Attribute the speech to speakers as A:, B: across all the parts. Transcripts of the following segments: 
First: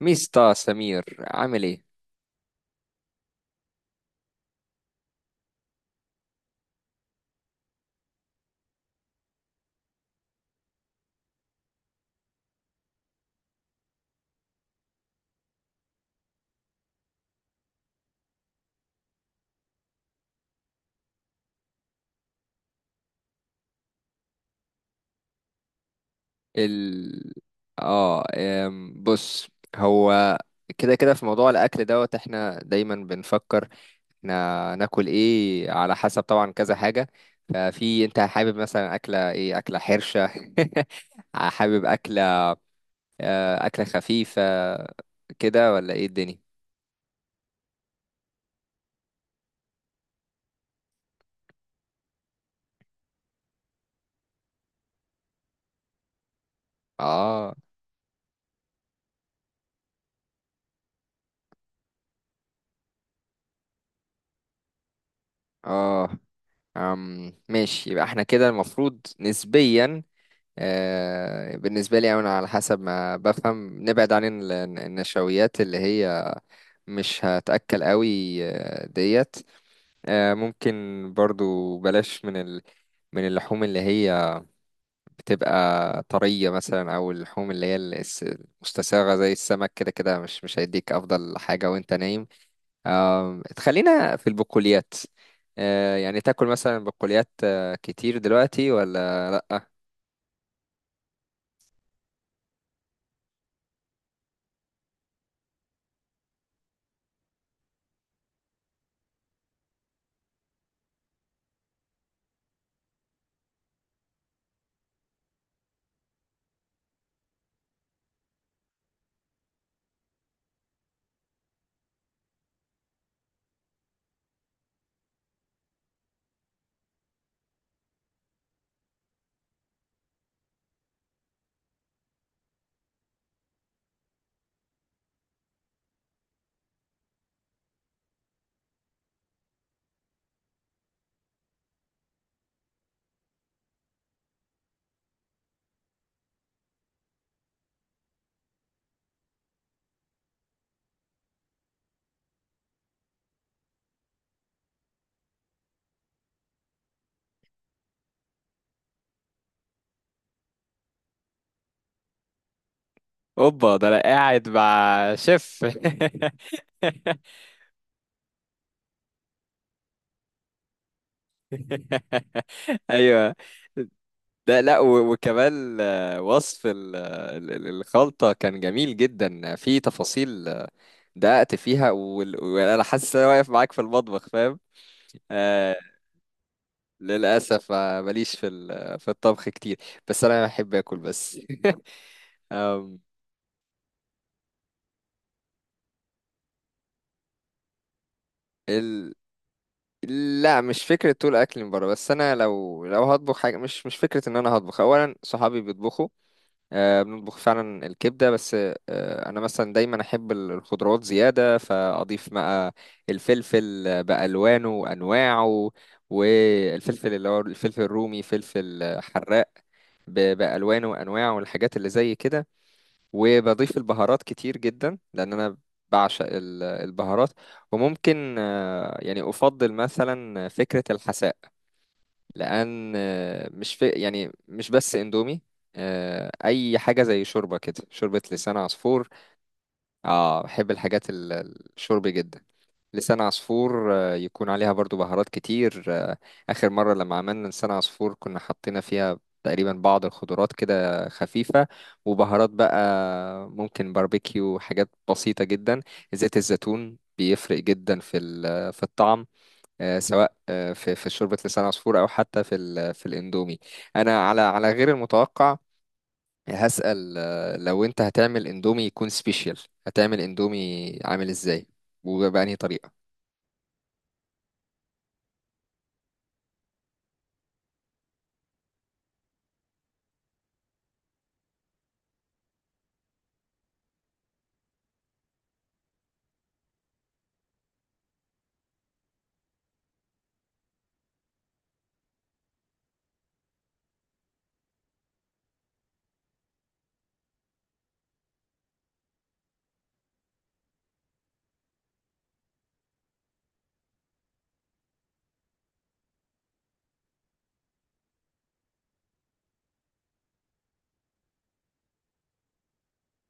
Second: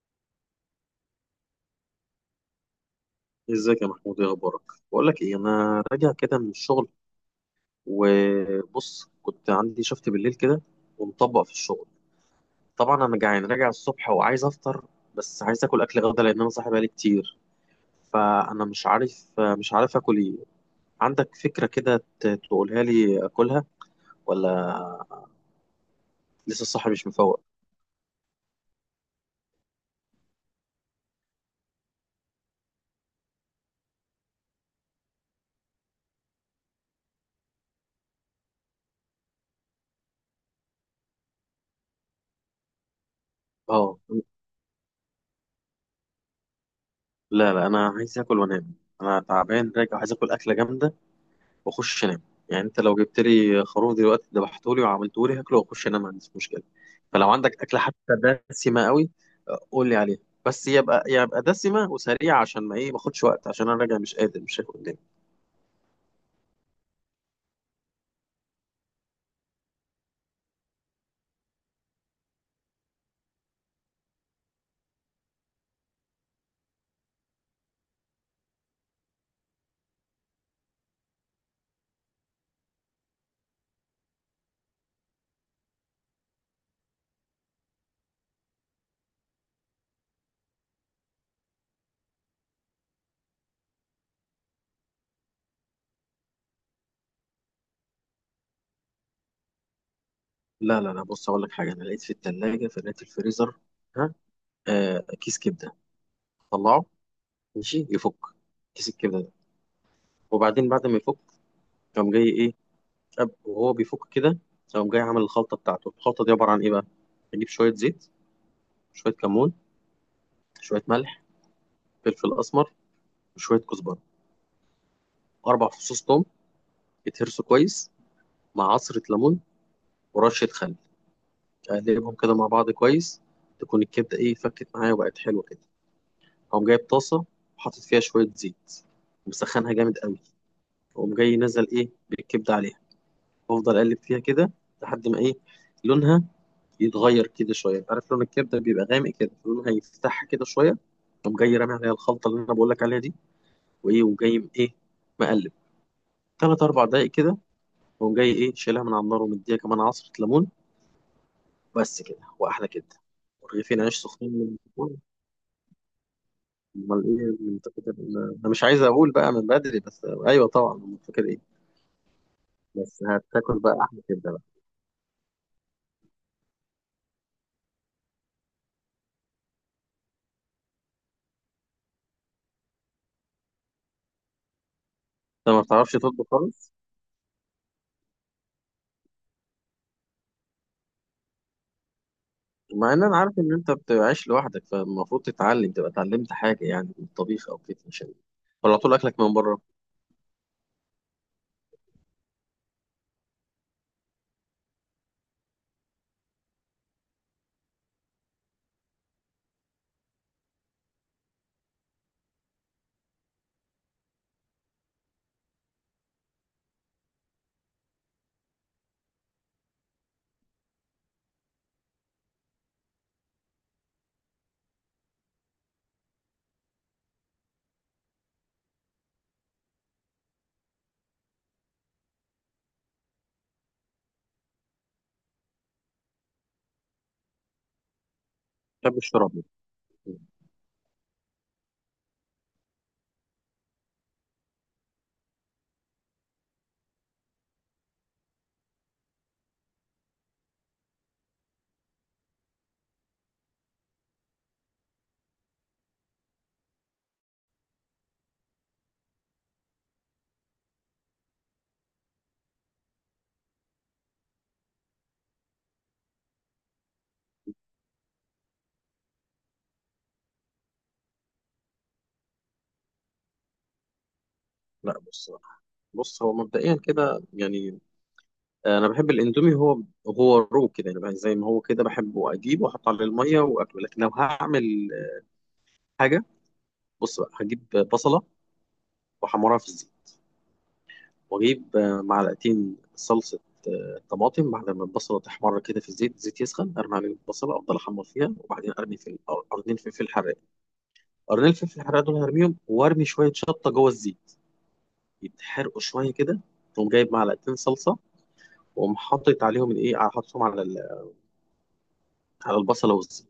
A: ميستا سمير عامل ايه؟
B: ازيك يا محمود؟ ايه اخبارك؟ بقول لك ايه، انا راجع كده من الشغل، وبص كنت عندي شفت بالليل كده، ومطبق في الشغل. طبعا انا جعان راجع الصبح وعايز افطر، بس عايز اكل غدا لان انا صاحي بقالي كتير. فانا مش عارف اكل ايه. عندك فكرة كده تقولها لي اكلها؟ ولا لسه صاحي مش
A: ال
B: مفوق؟
A: اه أم، بص. هو كده كده في موضوع الاكل دوت احنا دايما بنفكر احنا ناكل ايه على حسب طبعا كذا حاجه. ففي انت حابب مثلا اكله ايه؟ اكله حرشه حابب اكله اكله
B: اه.
A: خفيفه كده ولا ايه الدنيا؟
B: لا لا، انا عايز اكل وانام. انا تعبان راجع، عايز اكل اكلة جامدة واخش انام. يعني انت لو جبت لي خروف دلوقتي ذبحته لي وعملته لي، هاكله واخش انام، ما عنديش مشكله. فلو
A: اه
B: عندك اكله حتى دسمه قوي، قول لي عليها. بس يبقى دسمه وسريعه عشان ما ايه، ما اخدش وقت، عشان انا راجع مش قادر، مش شايف قدامي.
A: اه أم، ماشي، يبقى احنا كده المفروض نسبيا. بالنسبة لي أنا على حسب ما بفهم نبعد عن النشويات اللي هي مش هتأكل قوي. ديت ممكن، برضو بلاش من اللحوم اللي هي بتبقى طرية مثلا، أو اللحوم اللي هي المستساغة زي السمك كده كده مش هيديك أفضل حاجة وأنت نايم. تخلينا في البقوليات. يعني تاكل مثلا بقوليات كتير دلوقتي ولا لأ؟
B: لا لا لا، بص اقول لك حاجه. انا لقيت في الثلاجه في لقيت في الفريزر. ها. كيس كبده، طلعه ماشي يفك. كيس الكبده ده، وبعدين بعد ما يفك، قام جاي ايه، وهو بيفك كده، قام جاي عامل الخلطه بتاعته. الخلطه دي عباره عن ايه بقى؟ اجيب شويه زيت، شويه كمون، شويه ملح، فلفل اسمر، وشويه كزبره، 4 فصوص توم يتهرسوا كويس، مع عصره ليمون ورشه خل. اقلبهم كده مع بعض كويس، تكون الكبده ايه، فكت معايا وبقت حلوه كده. اقوم جايب طاسه وحاطط فيها شويه زيت ومسخنها جامد قوي، واقوم جاي نزل ايه بالكبده عليها، وافضل اقلب فيها كده لحد ما ايه، لونها يتغير كده شويه. انت عارف لون الكبده بيبقى غامق كده، لونها يفتحها كده شويه. اقوم جاي رامي عليها الخلطه اللي انا بقول لك عليها دي، وايه وجاي ايه مقلب تلات اربع دقايق كده. قوم جاي ايه شايلها من على النار ومديها كمان عصرة ليمون. بس كده، واحلى كده
A: اوبا،
B: ورغيفين
A: ده
B: عيش
A: انا
B: سخنين
A: قاعد
B: من الفرن.
A: مع شيف.
B: امال ايه، من فاكر. انا مش عايز اقول بقى من بدري بس ايوه طبعا من فاكر ايه. بس
A: ايوه،
B: هتاكل بقى احلى كده بقى.
A: ده لا وكمان وصف الخلطه كان جميل جدا في تفاصيل. دققت فيها وانا حاسس ان انا واقف معاك في المطبخ، فاهم؟
B: انت ما
A: آه
B: بتعرفش تطبخ خالص؟
A: للاسف ماليش في الطبخ كتير، بس انا بحب اكل بس.
B: مع
A: أم،
B: ان انا عارف ان انت بتعيش لوحدك، فالمفروض تتعلم، تبقى اتعلمت حاجه يعني من الطبيخ او كده، عشان، ولا طول
A: ال...
B: اكلك من بره، ما
A: لا مش فكرة طول أكل من بره، بس أنا لو هطبخ حاجة مش فكرة إن أنا هطبخ. أولا صحابي بيطبخوا بنطبخ فعلا الكبدة بس. أنا مثلا دايما أحب الخضروات زيادة، فأضيف بقى الفلفل بألوانه وأنواعه، والفلفل اللي هو الفلفل الرومي، فلفل حراق بألوانه وأنواعه والحاجات اللي زي كده. وبضيف البهارات كتير جدا لأن أنا بعشق البهارات. وممكن يعني أفضل مثلا فكرة الحساء، لان مش في يعني مش بس اندومي، اي حاجه زي شوربه كده، شوربه لسان عصفور.
B: بتحبش تشرب؟
A: اه، بحب الحاجات الشرب جدا. لسان عصفور يكون عليها برضو بهارات كتير. اخر مره لما عملنا لسان عصفور كنا حطينا فيها تقريبا بعض الخضروات كده خفيفه، وبهارات بقى، ممكن باربيكيو، حاجات بسيطه جدا. زيت الزيتون بيفرق جدا في الطعم، سواء في شوربة لسان عصفور أو حتى في الإندومي. أنا على غير المتوقع هسأل لو أنت هتعمل إندومي يكون سبيشال، هتعمل إندومي عامل إزاي؟ وبأنهي طريقة؟
B: لا، بص. هو مبدئيا كده يعني، انا بحب الاندومي. هو رو كده يعني بقى، زي ما هو كده بحبه، اجيبه واحط عليه الميه واكله. لكن لو هعمل حاجه، بص بقى، هجيب بصله واحمرها في الزيت، واجيب معلقتين صلصه طماطم. بعد ما البصله تحمر كده في الزيت، الزيت يسخن ارمي عليه البصله، افضل احمر فيها وبعدين ارمي في قرنين فلفل حراق. قرنين فلفل حراق دول هرميهم، وارمي شويه شطه جوه الزيت، يتحرقوا شويه كده. تقوم جايب معلقتين صلصه واقوم حاطط عليهم الايه، حاططهم على على البصله والزيت.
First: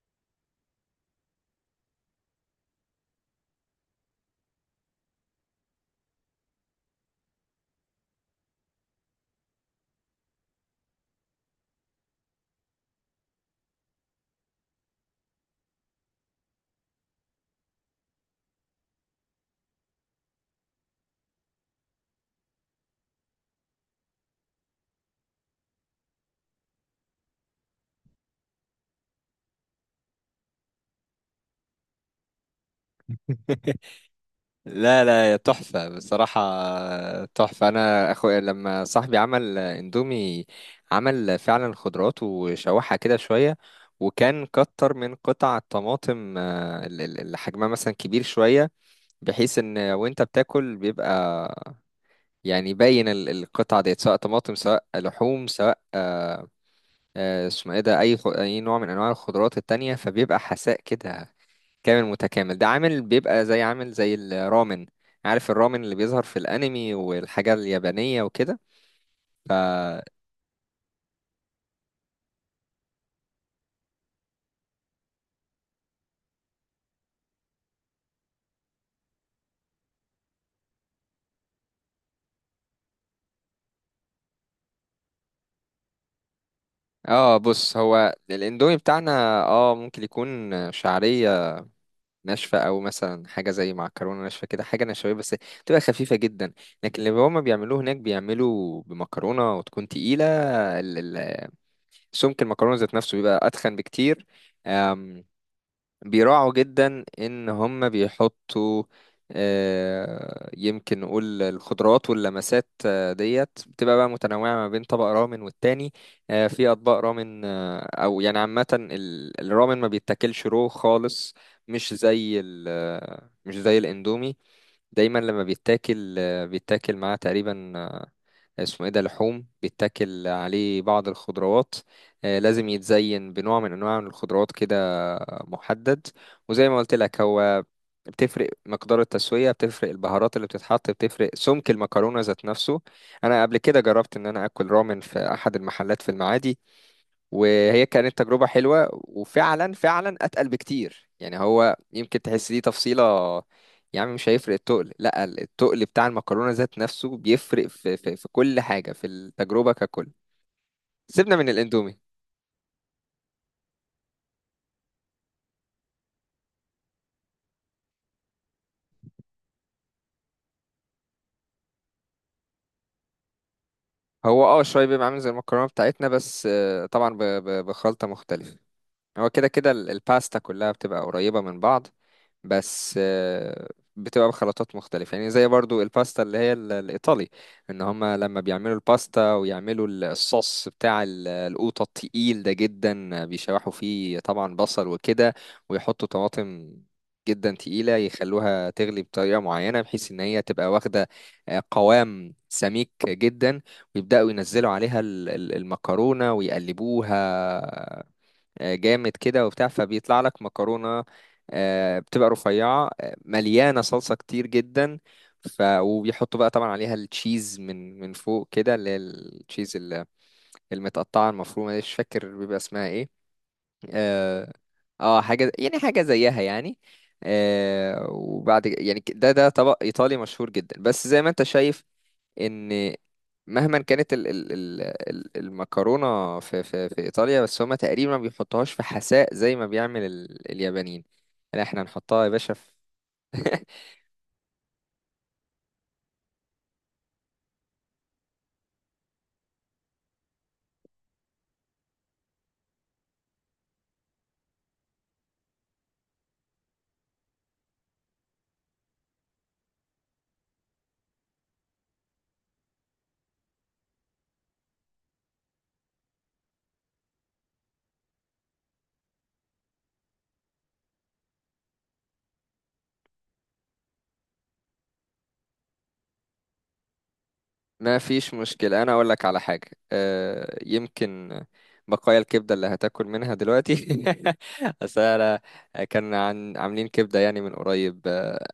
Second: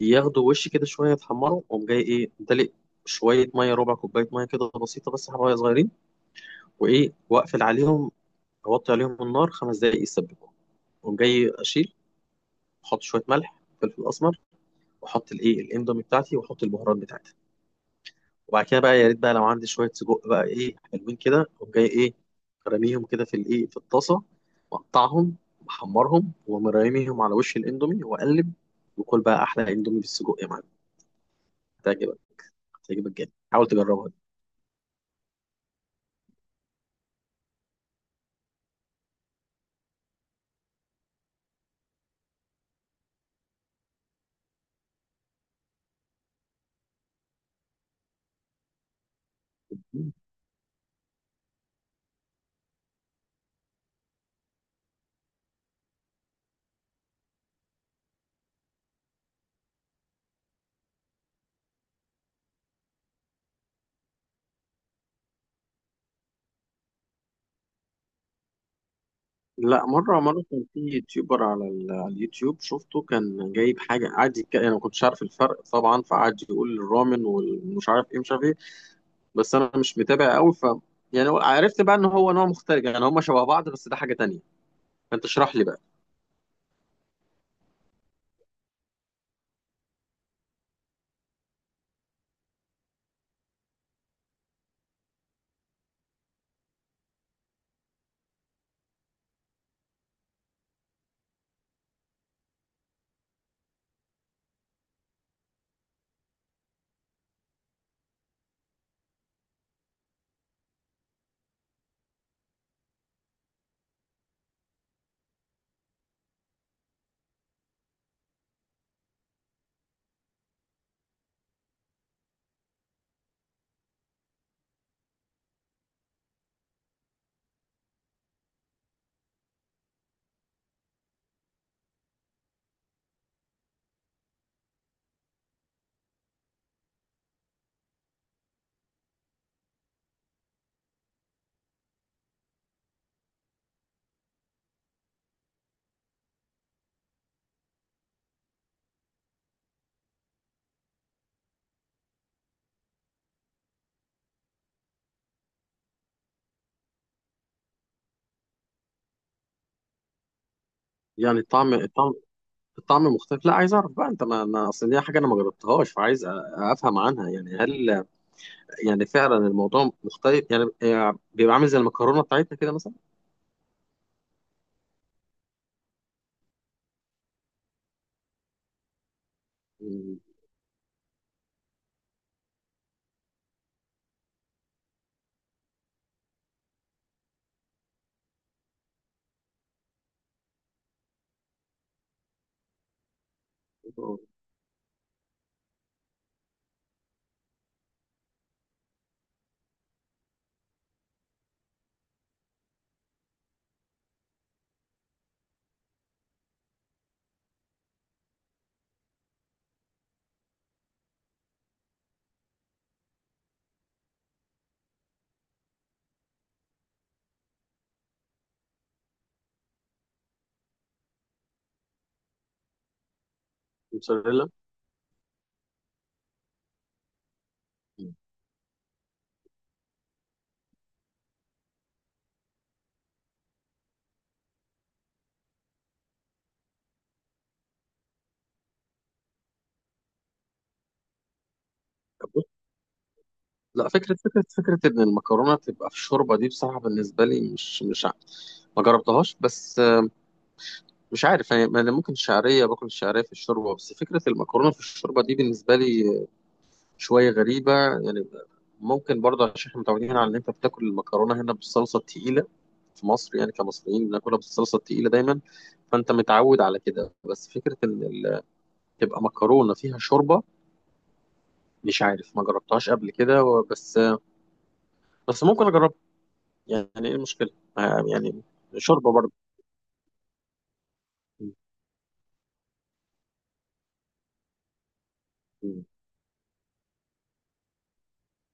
B: ياخدوا وش كده شويه يتحمروا، وقوم جاي ايه دلق شويه ميه، ربع كوبايه ميه كده بسيطه، بس حبايه صغيرين. وايه، واقفل عليهم، اوطي عليهم النار 5 دقائق يتسبكوا. وقوم جاي اشيل، احط شويه ملح، فلفل اسمر، واحط الايه الاندومي بتاعتي واحط البهارات بتاعتي. وبعد كده بقى، يا ريت بقى لو عندي شويه سجق بقى ايه حلوين كده، اقوم جاي ايه راميهم كده في الايه في الطاسه، مقطعهم، محمرهم ومرميهم على وش الاندومي واقلب. وكل بقى احلى اندومي بالسجق يا معلم. هتعجبك، هتعجبك جدا، حاول تجربها.
A: لا لا يا تحفة، بصراحة تحفة. أنا أخويا لما صاحبي عمل إندومي عمل فعلا خضروات وشوحها كده شوية، وكان كتر من قطع الطماطم، اللي حجمها مثلا كبير شوية، بحيث إن وأنت بتاكل بيبقى يعني باين القطعة ديت، سواء طماطم سواء لحوم سواء اسمه ايه ده، اي نوع من انواع الخضروات التانية، فبيبقى حساء كده كامل متكامل. ده عامل بيبقى زي، عامل زي الرامن. عارف الرامن اللي بيظهر في الانمي والحاجة اليابانية وكده؟
B: لا، مرة مرة كان في يوتيوبر على على اليوتيوب شفته كان جايب حاجة، قعد أنا ما كنتش عارف الفرق طبعا، فقعد يقول الرامن والمش عارف إيه مش عارف إيه. بس أنا مش متابع قوي ف، يعني عرفت بقى إن هو نوع مختلف يعني، هما شبه بعض بس ده حاجة تانية. فأنت اشرح لي بقى.
A: اه، بص، هو الاندومي بتاعنا اه ممكن يكون شعرية ناشفة، او مثلا حاجة زي معكرونة ناشفة كده، حاجة نشوية بس تبقى خفيفة جدا. لكن اللي هما بيعملوه هناك بيعملوا بمكرونة وتكون تقيلة، سمك المكرونة ذات نفسه بيبقى أتخن بكتير. أم، بيراعوا جدا إن هم بيحطوا يمكن نقول الخضروات، واللمسات ديت بتبقى بقى متنوعة ما بين طبق رامن والتاني. في أطباق رامن. أو يعني عامة الرامن ما بيتاكلش رو خالص، مش زي الإندومي. دايما لما بيتاكل بيتاكل معاه تقريبا اسمه ايه ده، لحوم، بيتاكل عليه بعض الخضروات. لازم يتزين بنوع من انواع من الخضروات كده محدد. وزي ما قلت لك، هو بتفرق مقدار التسوية، بتفرق البهارات اللي بتتحط، بتفرق سمك المكرونة ذات نفسه. أنا قبل كده جربت إن أنا أكل رامن في أحد المحلات في المعادي، وهي كانت تجربة حلوة، وفعلا فعلا أتقل بكتير. يعني هو يمكن تحس دي تفصيلة، يعني مش هيفرق التقل. لا، التقل بتاع المكرونة ذات نفسه بيفرق في كل حاجة، في التجربة ككل. سيبنا
B: يعني
A: من
B: الطعم،
A: الاندومي.
B: الطعم مختلف. لا عايز أعرف بقى أنت، ما أنا أصل دي حاجة أنا ما جربتهاش، فعايز أفهم عنها. يعني هل يعني فعلا الموضوع مختلف يعني، يعني بيبقى عامل زي المكرونة بتاعتنا كده مثلا؟
A: هو اه شوية بيبقى عامل زي المكرونة بتاعتنا، بس طبعا بخلطة مختلفة. هو كده كده
B: مم.
A: الباستا كلها بتبقى قريبة من بعض، بس بتبقى بخلطات مختلفة. يعني زي برضو الباستا اللي هي الإيطالي، إن هما لما بيعملوا الباستا ويعملوا الصوص بتاع القوطة التقيل ده جدا، بيشوحوا فيه طبعا بصل وكده، ويحطوا طماطم جدا تقيلة، يخلوها تغلي بطريقة معينة بحيث إن هي تبقى واخدة قوام سميك جدا، ويبدأوا ينزلوا عليها المكرونة ويقلبوها جامد كده وبتاع، فبيطلع لك مكرونة بتبقى رفيعة مليانة صلصة كتير جدا. وبيحطوا بقى طبعا عليها التشيز من فوق كده، اللي هي التشيز المتقطعة المفرومة دي، مش فاكر بيبقى اسمها ايه.
B: موتزاريلا.
A: اه حاجة يعني، حاجة زيها يعني. وبعد يعني ده طبق إيطالي مشهور جدا. بس زي ما انت شايف ان مهما كانت المكرونه في ايطاليا، بس هما تقريبا ما بيحطوهاش في حساء زي ما بيعمل اليابانيين. لا احنا نحطها يا باشا في.
B: لا، فكرة إن المكرونة تبقى في الشوربة دي، بصراحة بالنسبة لي مش ما جربتهاش، بس مش عارف يعني، ما أنا ممكن الشعرية، باكل الشعرية في الشوربة، بس فكرة المكرونة في الشوربة دي بالنسبة لي شوية غريبة يعني. ممكن برضه عشان احنا متعودين على إن أنت بتاكل المكرونة هنا بالصلصة التقيلة، في مصر يعني كمصريين بناكلها بالصلصة التقيلة دايما، فأنت متعود على كده. بس فكرة إن تبقى مكرونة فيها شوربة، مش عارف، ما جربتهاش قبل كده بس، بس ممكن أجربها. يعني ايه المشكلة؟
A: ما فيش
B: يعني
A: مشكلة. أنا أقول
B: شوربة
A: لك
B: برضه.
A: على حاجة يمكن بقايا الكبدة اللي هتاكل منها دلوقتي. أصل أنا كان عن عاملين كبدة يعني من قريب،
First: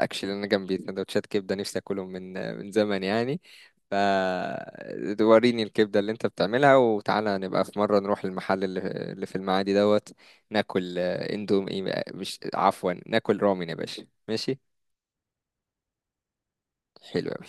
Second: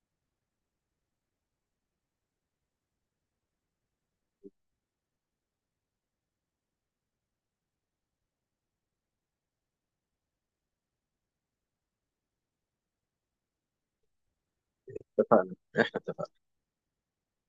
A: أكشلي أنا جنبي سندوتشات كبدة، نفسي أكلهم من زمن يعني. فوريني الكبدة اللي أنت بتعملها، وتعالى نبقى في مرة نروح المحل اللي في المعادي دوت، ناكل إندومي، مش، عفوا، ناكل رامن يا باشا، ماشي؟
B: اتفقنا، احنا اتفقنا.
A: حلو أوي.